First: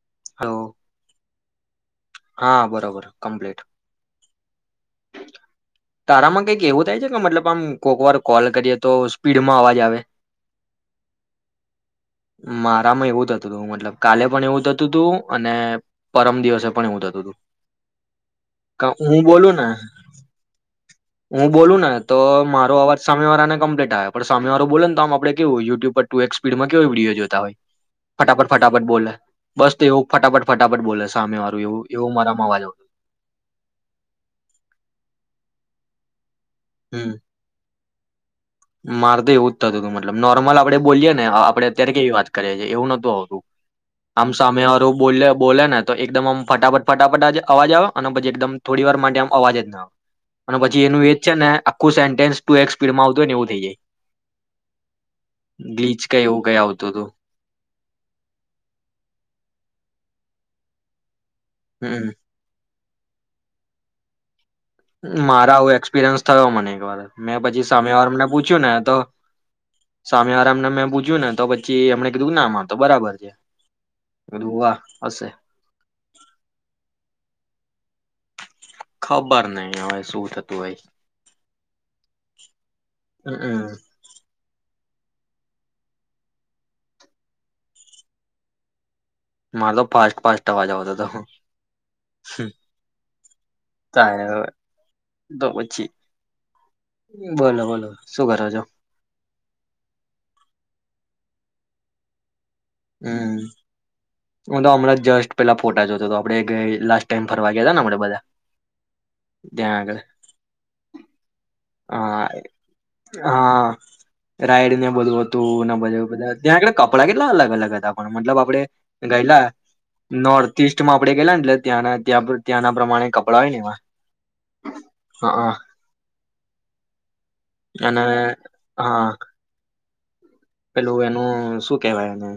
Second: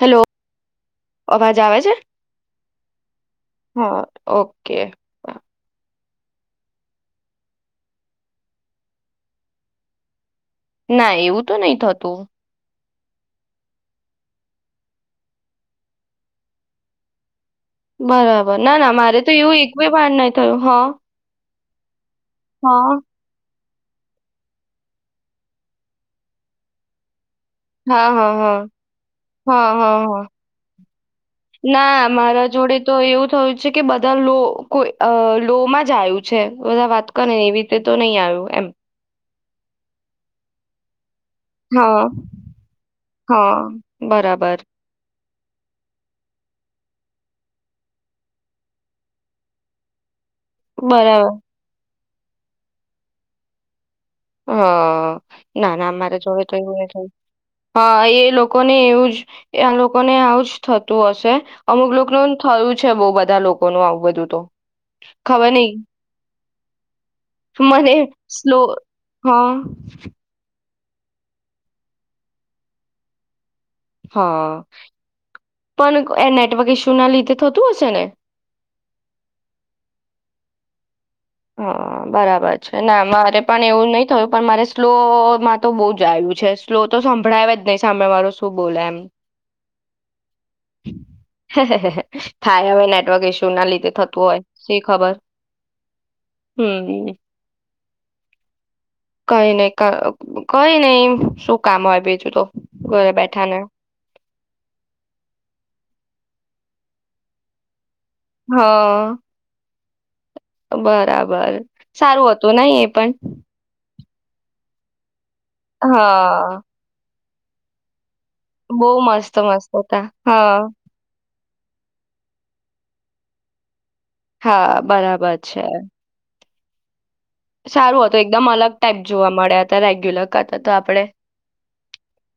Hello હ અવાજ આવે છે. કમ્પ્લીટ હા ઓકે તારામાં કઈક એવું થાય છે કે મતલબ આમ કોઈક વાર કોલ કરીએ તો સ્પીડમાં અવાજ આવે. ના એવું તો નહી થતું એવું થતું હતું મતલબ કાલે પણ એવું થતું હતું. અને પરમ દિવસે પણ એવું થતું હતું બરાબર ના કા ના મારે હું તો બોલું એવું ને એક બે વાડ નાહી થયું હા હું બોુ ના તો મારો અવાજ હા સામેવારને કમ્પ્લીટ પણ સામે વાળ બો તો આ આપણે કેવુંયુટ્યુબ પર ટુ એક્ સ્પડમાં કેો વિડીયો જોતા હોય હા હા ફટાફટ હા ફટાફટ બોલે હા બસ તો હા એવું હા ફટાફટ ફટાફટ બોલે સામે વાળું એવું ના એવું મારા મારામાં અવાજ જોડે આવતો તો એવું થયું છે કે બધા લો કો લો માં આવયું છે બધા વાત કર ને એવી તો નહીં આવ્યું એમ માર તો એવું જ થતું તું મતલબ નોર્મલ બડ બોલીને આપડે અત્યારે હા કેવી વાત કરીએ છીએ એવું નતું આવતું હા આમ બરાબર સામેું બોલે બોલે ને તો એકદમ આમ ફટાફટ ફટાફટ જ અવાજ આવે અને પછી એકદમ થોડી વાર માટે આમ અવાજ જ ના આવે અને પછી એનું એજ બરાબર છે ને આુ સ ટુ એક સ્પીડમાં આવું જ હ ના ના કે મારા જોડે તો કઈ એવું આવતું હતું હ એ લોકો ને એવું જ ને આવુંજ થતું હશે અમુક હમ લો ન થયું છે બહ બધા લોકો ન આવું બધું તો ખબર મારા નહિ આવું એક્સપિરિયન્સ થયો મને એક વાર મેં પછી સાય વાર મને પૂછ્યું ને તો હા સામે આરામ ના મે પૂછ્યું ને તો પછી એમણે કીધું નામાં તો બરાબર છે હા કીધું વાહ હશે પણ એ નેટવર્ક ઇશ્યુ ના લીધે થતું હશે ને ખબર નહ હવે શું થતું ભાઈ હા બરાબર છે છે ના મારે પણ હમ એવું નહી થયું પણ મારે સ્લો માં તો બહુ જ આવ્યું છે સ્લો તો સંભળાયે જ નહીં સાંભળે માળું શું બોલે એમ મારો ફાસ ફાસ થાય હવે નેટવર્ક ઈસ્યુ ના લીધે થતું તારે હોય શી ખબર તો પછી હમ બોલો બોલો શું કરો છો કઈ નઈ કઈ નહી શું કામ હોય બીજું તો ઘરે હમ બેઠા ને હ તો હમણાં જ જસ્ટ પેલા ફોટા જોતા તો આપે લાસ્ટ ટાઈમ ફરવા ગયા ને આપે બધા હા ત્યાં આગળ બરાબર બર હા સારું હતું નહી એ પણ રાયડને બોલવો તું ના બજા બધા હા ત્યાંે કપડા અલગ અલગ જ પણ મતલબ આપડે બહુ મસ્ત ગયેલા મસ્ત હતા નોર્થ હા ઈસ્ટ માં આપડે ગયલા ને એટલે ત્યાં ત્યાં ત્યાંના પ્રમાણે કપડાં હોય ને એવા હા બરાબર હા છે. અને સારું હતું એકદમ અલગ ટાઈપ હા જોવા મળ્યા. તા રેગ્યુલર કરતા તો પેલું આપડે એનું શું કેવાય એને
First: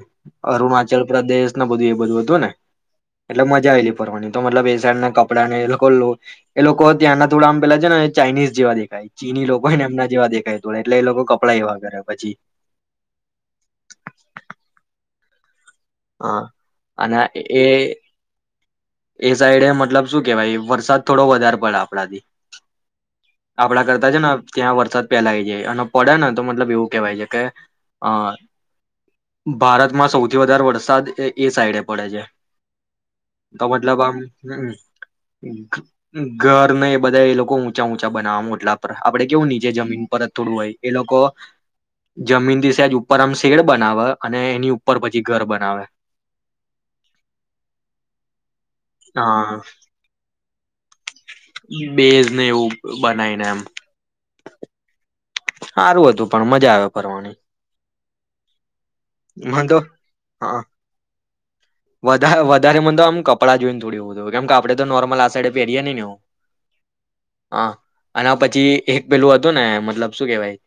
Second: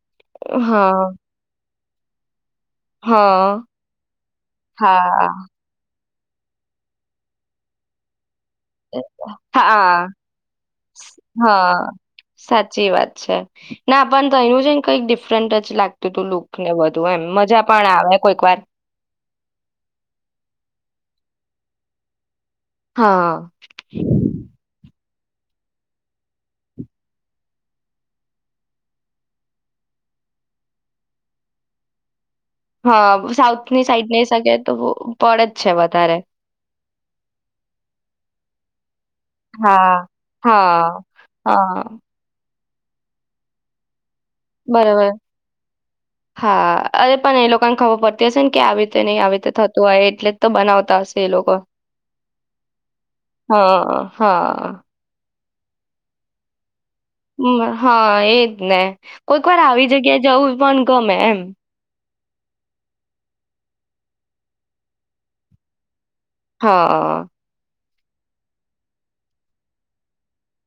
હા અરુણાચલ પ્રદેશ બધું એ બધું હતું ને એટલે હા મજા આવેલી ફરવાની તો મતલબ એ સાઈડ હા કપડા ને એ લોકો ત્યાં ના થોડડા આમ પેલા છે ને ચાઇનીઝ જેવા દેખાય ચીની લોકોને હા એમના જેવા દેખાય તોોડે એટલે એ લોકો કપડા એવા કરે પછી. અછા ના પણ તો એનું છે ને કઈક ડિફરન્ટ લાગતું તું હા લુક ને વધુ અને એમ એ મજા પણ આવે કોઈક વાર. એ સાઈડે મતલબ શું કેવાય વરસાદ થોડો વધારે પડે આપણાથી. હા આપડા કરતા છે ને ત્યાં વરસાદ પેલાય જાય અને પડે ને તો મતલબ એવું કેહેવાય છે કે અ ભારતમાં સૌથી વધારે વરસાદ એ સાઈડે પડે છે. હા. તો સાઉથની મતલબ સાઈડ આમ નહી શકે તો પડે જ હમ છે વધારે. ઘર નને બધા એ લોકો ઊંચા ઊંચા બનાવામટલા પર આપડે કેવું નીચે જમીન હા. પર જ થોડું હોય એ હા લોકો હા જમીનથી ત્યાં ઉપર આમ શેડ બનાવ બરોબર હા અરે પણ એ લોકોને ખબર પડ હશે ને કે આવી રીતે નહી આવી રીતે હા થતું હોય એટલે તો બનાવતા હશે એ લોકો બેઝ ને એવું બનાવીને એમ હા હા. સારું હતું પણ મજા આવે. ફરવાની હા એજ ને કોઈક વાર મને તો આવી જગ્યા જવું હા પણ ગમે એમ. વધારે મને તો આમ કપડાં જોઈને થોડી હોું કેમ કે આપણે તો નોર્મલ આ સાડ પેરીએ નેવું. હા. અને પછી એક પેલું હતું ને મતલબ શું કેવાય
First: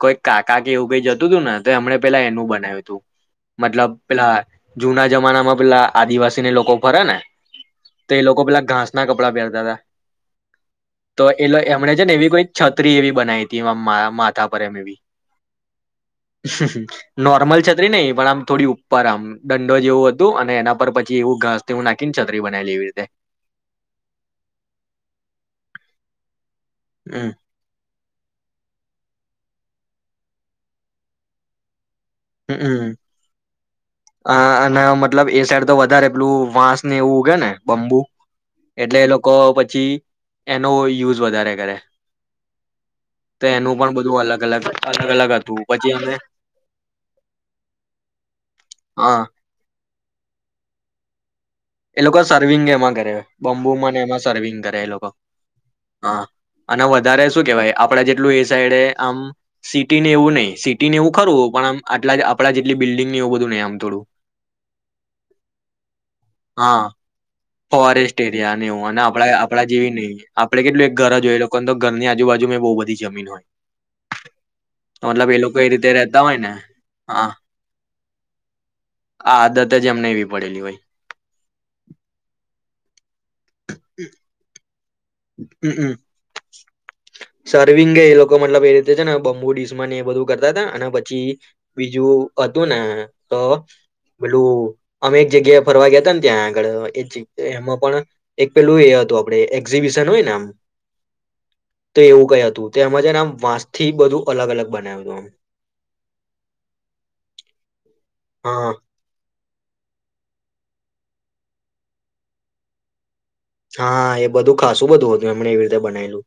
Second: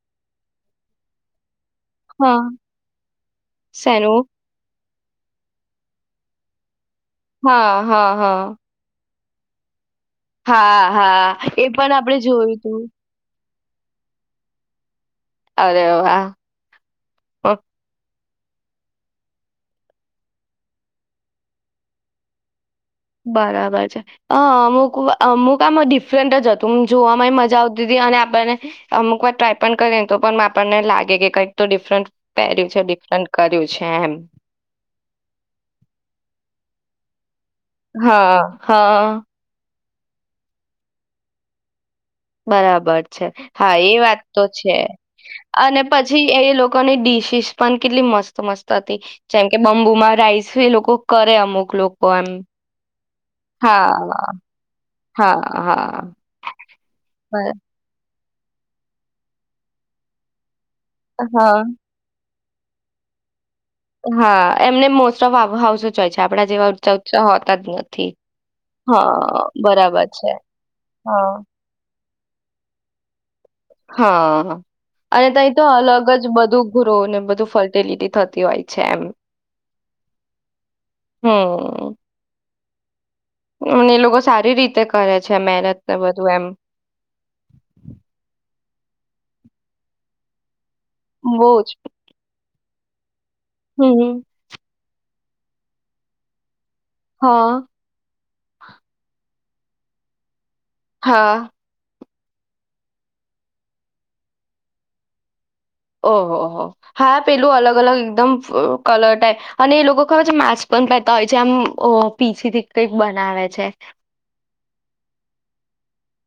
કોઈ કાકા કે એવું કઈ જતું હતું ને. તો એમણે પેલા હા. એનું બનાવ્યું હતું મતલબ શેનું પેલા જૂના જમાનામાં પેલા આદવાસીને લોકો ફરે ને હા હા તો એ લોકો હા પેલા ઘાસ ના કપ કપળા પ્યરતા. હા તો હા એલે એ પણ એમણે છે ને આપડે એવી કોઈ જોયું તું છત્રી એવી બનાવી હતી. માથા પર મેં બી. અરે વાહ. નોર્મલ છત્રી નહી પણ આમ. થોડી ઉપર આમ દંડો જેવો અને એના પર પછી એવું ઘાસ હું નાખીને ચતરી બનાવી લેવી. બરાબર છે અ અમુકમુક આમાં ડિફરન્ટ જ હતો. તમ જોવા હમ મજા આવતી હતી અને આપને અમુક વાર ટ્રાય પણ કરીને તો પણ આપણને લાગે કે કંઈક તો ડિફરન્ટ પહેર્યું છે હમમ ડિફરન્ટ કર્યું છે એમ અને મતલબ એ સાઈડ તો વધારે એટલું વાસ નેવુંગ ને બમબુ હા એટલે એ હા લોકો પછી એનો યુઝ વધારે કરે બરાબર છે તો એનું હા એ પણ વાત બધું અલગ તો અલગ છે અલગ અલગ હતું અને અમે પછી એ લોકો ડિશીસ પણ કેટલી મસ્ત મસ્ત હતી હા જેમ કે બંબુમાં રાઈસ એ લોકો કરે અમુક એ લોકો સર્વિંગ ત કરે્યો [unintelligible] બંબુ હા અને એમાં સર્વિંગ કરે એ લોકો હા અને વધારે શું બર- કેવાય આપડે જે એ સાઈડ આમ સિટી ને એવું નહી એવું ખરવું હા પણમ આટલા આપડા જેટલી બિલ્ડંગ એું બધ નંમ હા, એમને મોસ્ટ ઓફ હાઉસ જ હોય છે આપ આપડા જેવા હા ઊચા ઉચા હોય.. ફોરેસ્ટ એરિયા ને એવું અને આપ આપડા જેવી બરાબર નહી, છે આપડે કેટલું એક ઘર જો હા હોય લોકોને ઘરની આજુબજુ બુ બધી જમી હોય હા અને મતલબ એ તહી લોકો તો એ રીતે અલગ જ રેતા હોય ને બધું ગ્રો ને હા બધું ફર્ટિલિટી થતી હોય. છે એમ આ આદત જ એમ નવી પડેલી હોય હ [unintelligible] અમને એ લોકો સારી રીતે કરે છે મહેનત હમમ ને બધું એમ સર્વિંગ એ લોકો મતલબ એ જે છેને બમ્બુ િસમાની એ બધું કરતા હતા અને પછી બહુ જ બીજું. અધુના તો હમ બેલું અમેક જગ્યાએ ફરવા ગયા હતા ને ત્યાં આ હા એમાં પણ એક પેલું એ હતું આપણે [unintelligible] એક્ઝિવિશન હોય નામ હા તો એવું ક હતું તો, એમાં જે, નામ વાંસ થી બધું અલગ અલગ બનાવ્યું હતું એ. ઓહોહ હા પેલું અલગ અલગ એકદમ આમ હા કલટાય અને એ લોકો ખબર છે માસ્ક પણ પહેરતા હોય છે આમ પીછીથી કંઈક બ હા એ બધું ખાસું બધું હતું એમણે એવી રીતે બનાયલું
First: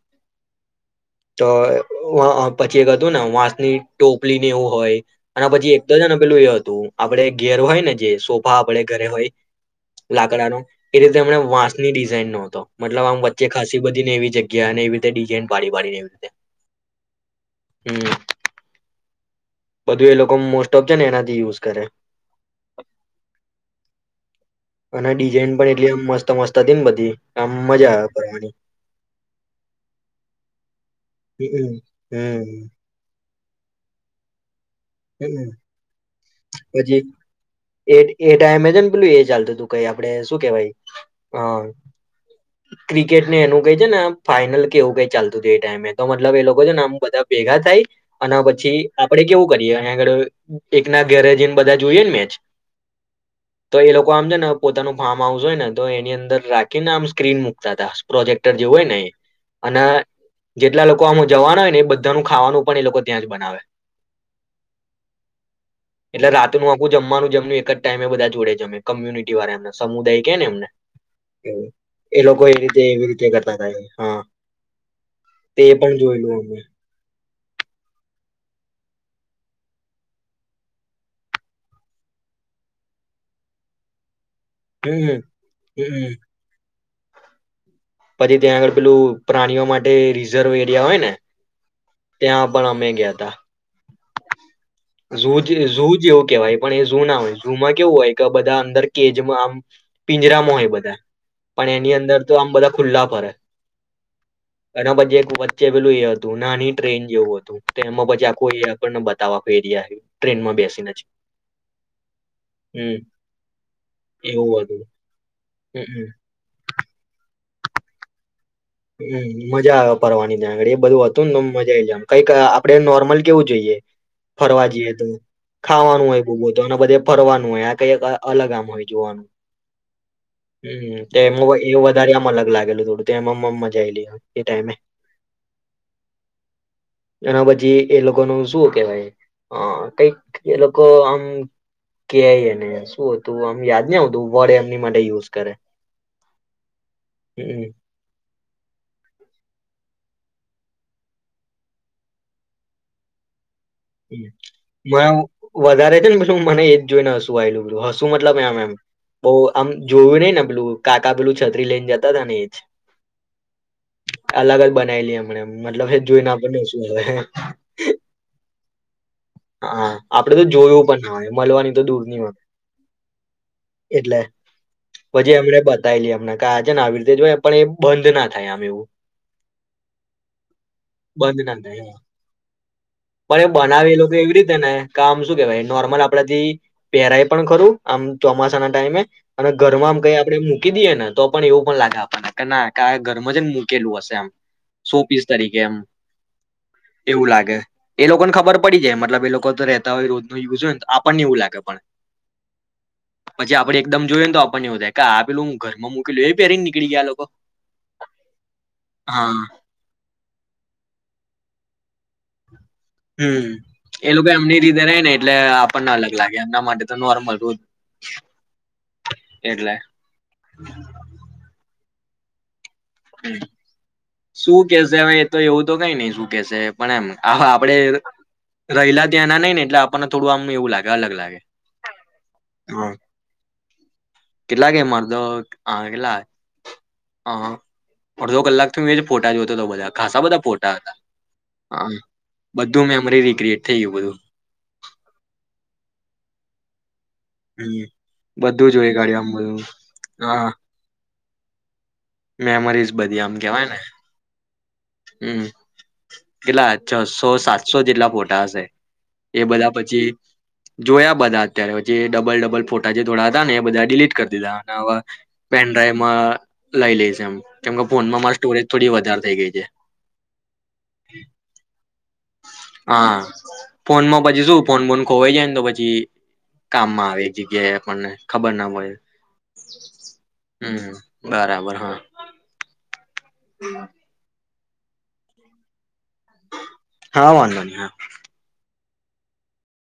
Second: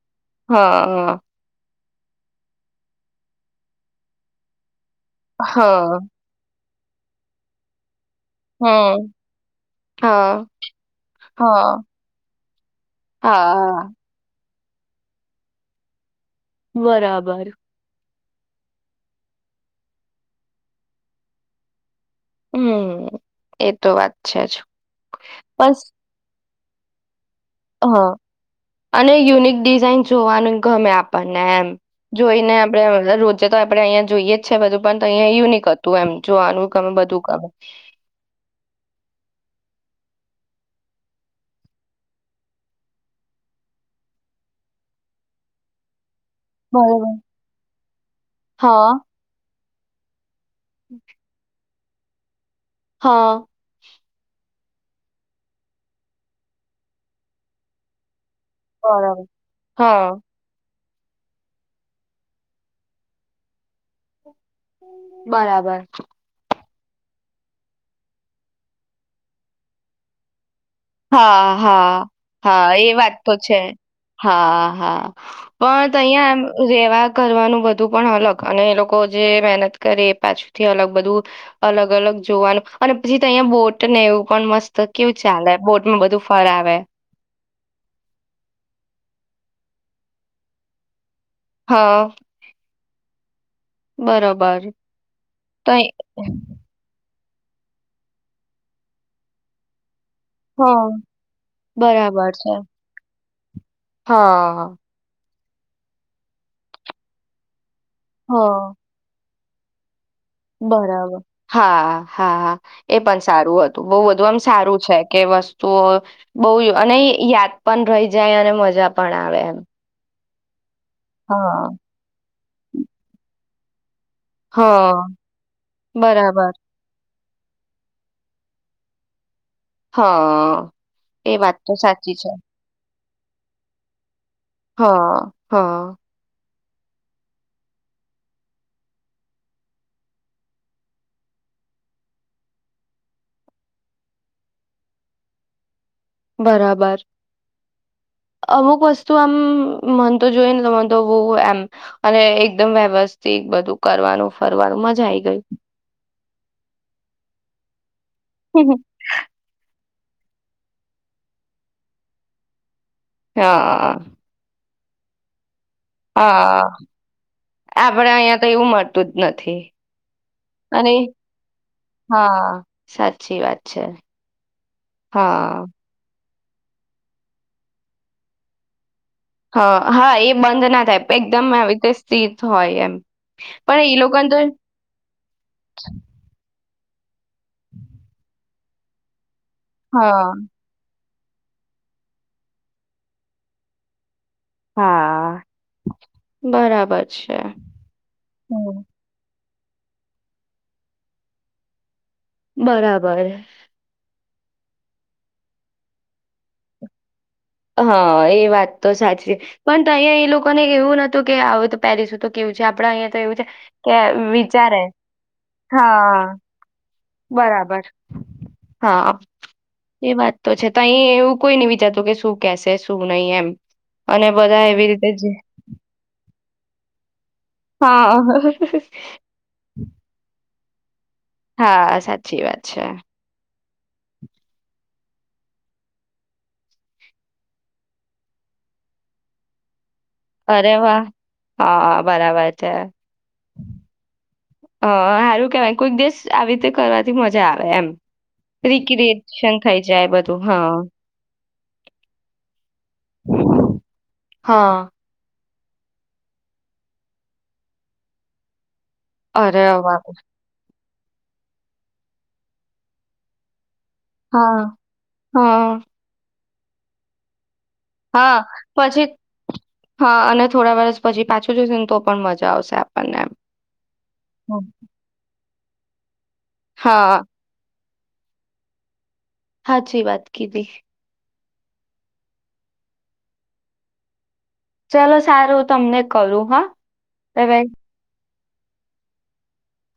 હા હા તો હવે... વાં અ પછી એક હતું ને વાંસની ટોપલી ને એવું હોય.. અને પછી એક તો હા છેને પેલું એ હતું. આપડે ઘેર હોય ને જે સોફા આપડે ઘરે હમ હોય હા લાકડા નો એ રીતે એમણે વાશ હા ની ડિઝાઇનો હતો મતલબ આમ વચ્ચે ખાસસી હા બધીને એવી જગ્યા ગ્યા ને એવી રીતે ડિઝાઇન પાડી પાડીનેવી રીતે બરાબર હમ.. બધું એ લોકો મોસ્ટ ઓફ છે ને એનાથી યુઝ કરે હમ એ તો વાત છે જ અને ડિઝાઇન પણ બસ એટલીઆમ મસ્ત સમસ્તા દિન બધી આમ મજા હા આવે કરવાની અને યુનિક ડિઝાઇન જોવાનું ગમે આપણને એમ હમ જોઈને હમ આપડે અ દરરોજ તે તો આપણે અહંયા જોઈએ જ છે બુધુ પણ ત્યા હમ યુનિક હતું એમ જો આનું ગમે પછી બધું ગમે કઇ આપડે શું કહેવાય અ ક્રિકેટને એનું કઈ છે ને ફાઈનલ કેવું કઈ ચાલતું છે એ ટાઈમે તો અમાર મતલબ એ લોકો છેને એમા બરોબર બધા ભેગા થાય અને પછી હા આપડે કેવું કરી એ [unintelligible] એકના ગેરે જઇને બધા જોઈએ ને મેચ હા તો એ લોકો આમ ને પોતાનું ફાર્મ હાઉસ હોય ને તો એની અંદર રાખીને આમ સ્ક્રીન મુૂકતા હતા પ્રોજેક્ટ જેવુ હોય ને એ બરાબર અને હા એટલા લોકો આમાં જવાના હોય ને એ બધાનું ખાવાનું પણ એ લોકો ત્યાં જ બનાવે બરાબર ું આખું જમવાનું જમનું એક જ ટાઈમે બધા જોડે જ કમ્યુનિટી વાળ એમને સમુદાય કે ને એમને હા એવું. હા એ લોકો હા રીતે એ એવી વાત રીતે તો કરતા છે હતા એ. હા હા તે પણ ત્યા જોયેલું એમ અમે રહેવા કરવાનું બધું પણ અલગ અને એ લોકો જે મહેનત કરે એ પાછુંથી અલગ બધું અલગ અલગ જોવાનું અને પછી તો અહીંયા બોટ ને એવું પણ મસ્ત કેવું હમ ચાાલે બોટમાં હમ બધુ ફરાવે વે પછી ત્યાં આગળ પેલું પ્રાણીઓ માટે રિઝર્વ એરિયા હોય ને હા ત્યાં પણ મ ગયા ત બરોબર તો ઝુ જ એવું કેવાય, પણ, એ ઝુ ના હોય છે રૂમાં કેવું હોય કે બધા અંદર કેજમાં આમ પિંજરામાં હ હોય બધા પણ એની અંદર બરાબર તો આમ છે બધા ખલ્લા પર હા ઘણા બધે. વચે પેલું, એ હતું નાની ટ્રેન જેવું હતું. તો, એમાં પછી આખું હા એયાગળને? દાવફ એરિયા આપ. બરાબર, હા, હા, એ હમ પણ સારું હતું. બહ બધું આમ એવું સારું હતું છે. કે, વસ્તુઓ હમ બહુ અને યા. પણ રહી જાય અને. મજા પણ હમ, આવે એમ. મજા આવે ફરવાની. ઝડી. બધું હતું ને, તો મજા હા. આઈ, જમ કંઈક આપડે નોર્મલ કેવું. જોઈએ. ફરવા જઈએ તો હા ખાવાનું હોય બ બરાબર તો આના બધે. ફરવાનું હોય આ કંક અલગ આમ હોય, જોવાનું. હા હમ, એમ એ વાત તો એવ વધારે સાચી આમ છે. અલગ લાગેલું થોડું. તેમમાં. મ મજા આેલી. હા, હા. એના પછી, એ લોકો ન શું કેવાય? કંઈક એ લોકો આમ કેયને શું હતું, આમ યાદ ન આવ તું વર્ડ એમની માટે યુઝ કરે. બરાબર. હમ અમુક વસ્તુ આ. મન તો, જોઈ ને તને તો બહુ એમ અને એકદમ વ્યવસ્થિત બધું. કરવાનું ફરવાનું મજા મ આઈ ગઈ. વધારે છે ને. [unintelligible] [inaudible] મને એ જ જોઈને શું થયું? શું મતલબ? એમ બહુ આમ? જોયું નઈ ને, પેલું કાકા પેલું છત્રી લઈને જતા હતાા ને, એ જ. હા. [unintelligible] મતલબ, એ જોઈને આપને હા શું આવે? આપડે અહિયાં તો એવું મળતું જ નથી હા, આપડે તો જોયું અને પણ ના હોય, મળવાની તો દૂર ની હોય, હા સાચી વાત છે એટલે પછી એમણે હા બતાવી લ [unintelligible] આવી રીતે જો પણ એ બંધ ના થાય, આમ એવું. હ, હા એ બંધ ના થાય બંધ એકદમ ના આવી થાય રીતે સ્થિત હોય એમ. પણ એ બનાવે એ લોકો એવી રીતે ને કામ શું કેવાય નોર્મલ આપડા થી પેરાય પણ ખરું આમ ચોમાસા ના ટાઈમે અને ઘરમાં આમ કંઈ હા આપડે મૂકી દઈએે ને. તો પણ એવું પણ લાગે આપણને કે ના ઘરમાં જને મુૂકેલું હશે આમ સો પીસ હા તરીકે એમ બરાબર એવું છે લાગે એ લોકોને ખબર પડી હમ જાય મતલબ એ લોકો રહેતા હોય રોજ નો યુઝ હોય ને તો આપણને એવું લાગે પણ બરાબર પછી આપડે એકદમ જોયએને તો આપ ક આ આપેલું ઘર માં મૂકલું એ પેરી નીળ ગયા લોકો હા એ વાત તો સાચી હા પણ અહીં એ લોકો કોને એવું નતું કે આવ તો પેરિસું તો કેવું છે આપડા અહિયાં તો એવું છે હમ્મ કે એ લોકો એમની વિચારે રીતે રે ને એટલે આપણને અલગ લાગે હા એમના માટે તો નોર્મલ રોજ બરાબર હા એટલે એ વાત તો છે તો અહી એવું કોઈ ન વિચા કે શું કેશે શું નહી એમ અને બધા શું એવી કેશે રીતે હવે જ એ તો એવું તો કઈ નઈ શું કેશે પણ એમ હા આપડે હા રહેલા ત્યાં ના નઈ ને એટલે આપણને થોડું કેવું લાગે અલગ લાગે હા સાચી વાત છે કેટલા કે મરતો હા કેટલા હા અડધો કલાકથી મે જ ફોટા જોતો હતો બધા ખાસા બધા અરે ફોટા હતા વાહ હ હા બરાબર બધું મેમરી રીિક્રએટ થઈ ગયું બધું હ હારું કેવાય કોઈક દિવસ આવી રીતે કરવા મજા આવે એમ બધું જોઈ કાઢ્યું આમ રીક્રએશન બધું થાયે જાય બધું હા મેમરીઝ બધી આમ કેવાય ને હા હમ્મ કેટલા છસો સાતસો જેટલા ફોટા હશે એ બધા અરેવા પછી વા જોયા બધા અત્યારે પછી એ ડબલ ડબલ ફોટા જે ધોડાતા ને એ બધા ડિલીટ કરી દીધા હા અને આવા પેન હા ડ્રાઈવમાં લઈ લે જમ હા પછી હા અને થોડા વર્ષ પછી પાછું જોશેને તો પણ મજા આવશે હા આપણને એમ ફોન માં પછી હમ. શું ફોન બોન ખોવાઈ જાયને તો પછી [inaudible] કામમાં હા આવે જગ્યાએ આપણને ખબર ના [unintelligible] હાચીં વાત કીધી. હમ બરાબર હા. [inaudible] ચલો સારું તમને કરું હા હા બાય વાંધો બાય નહી હા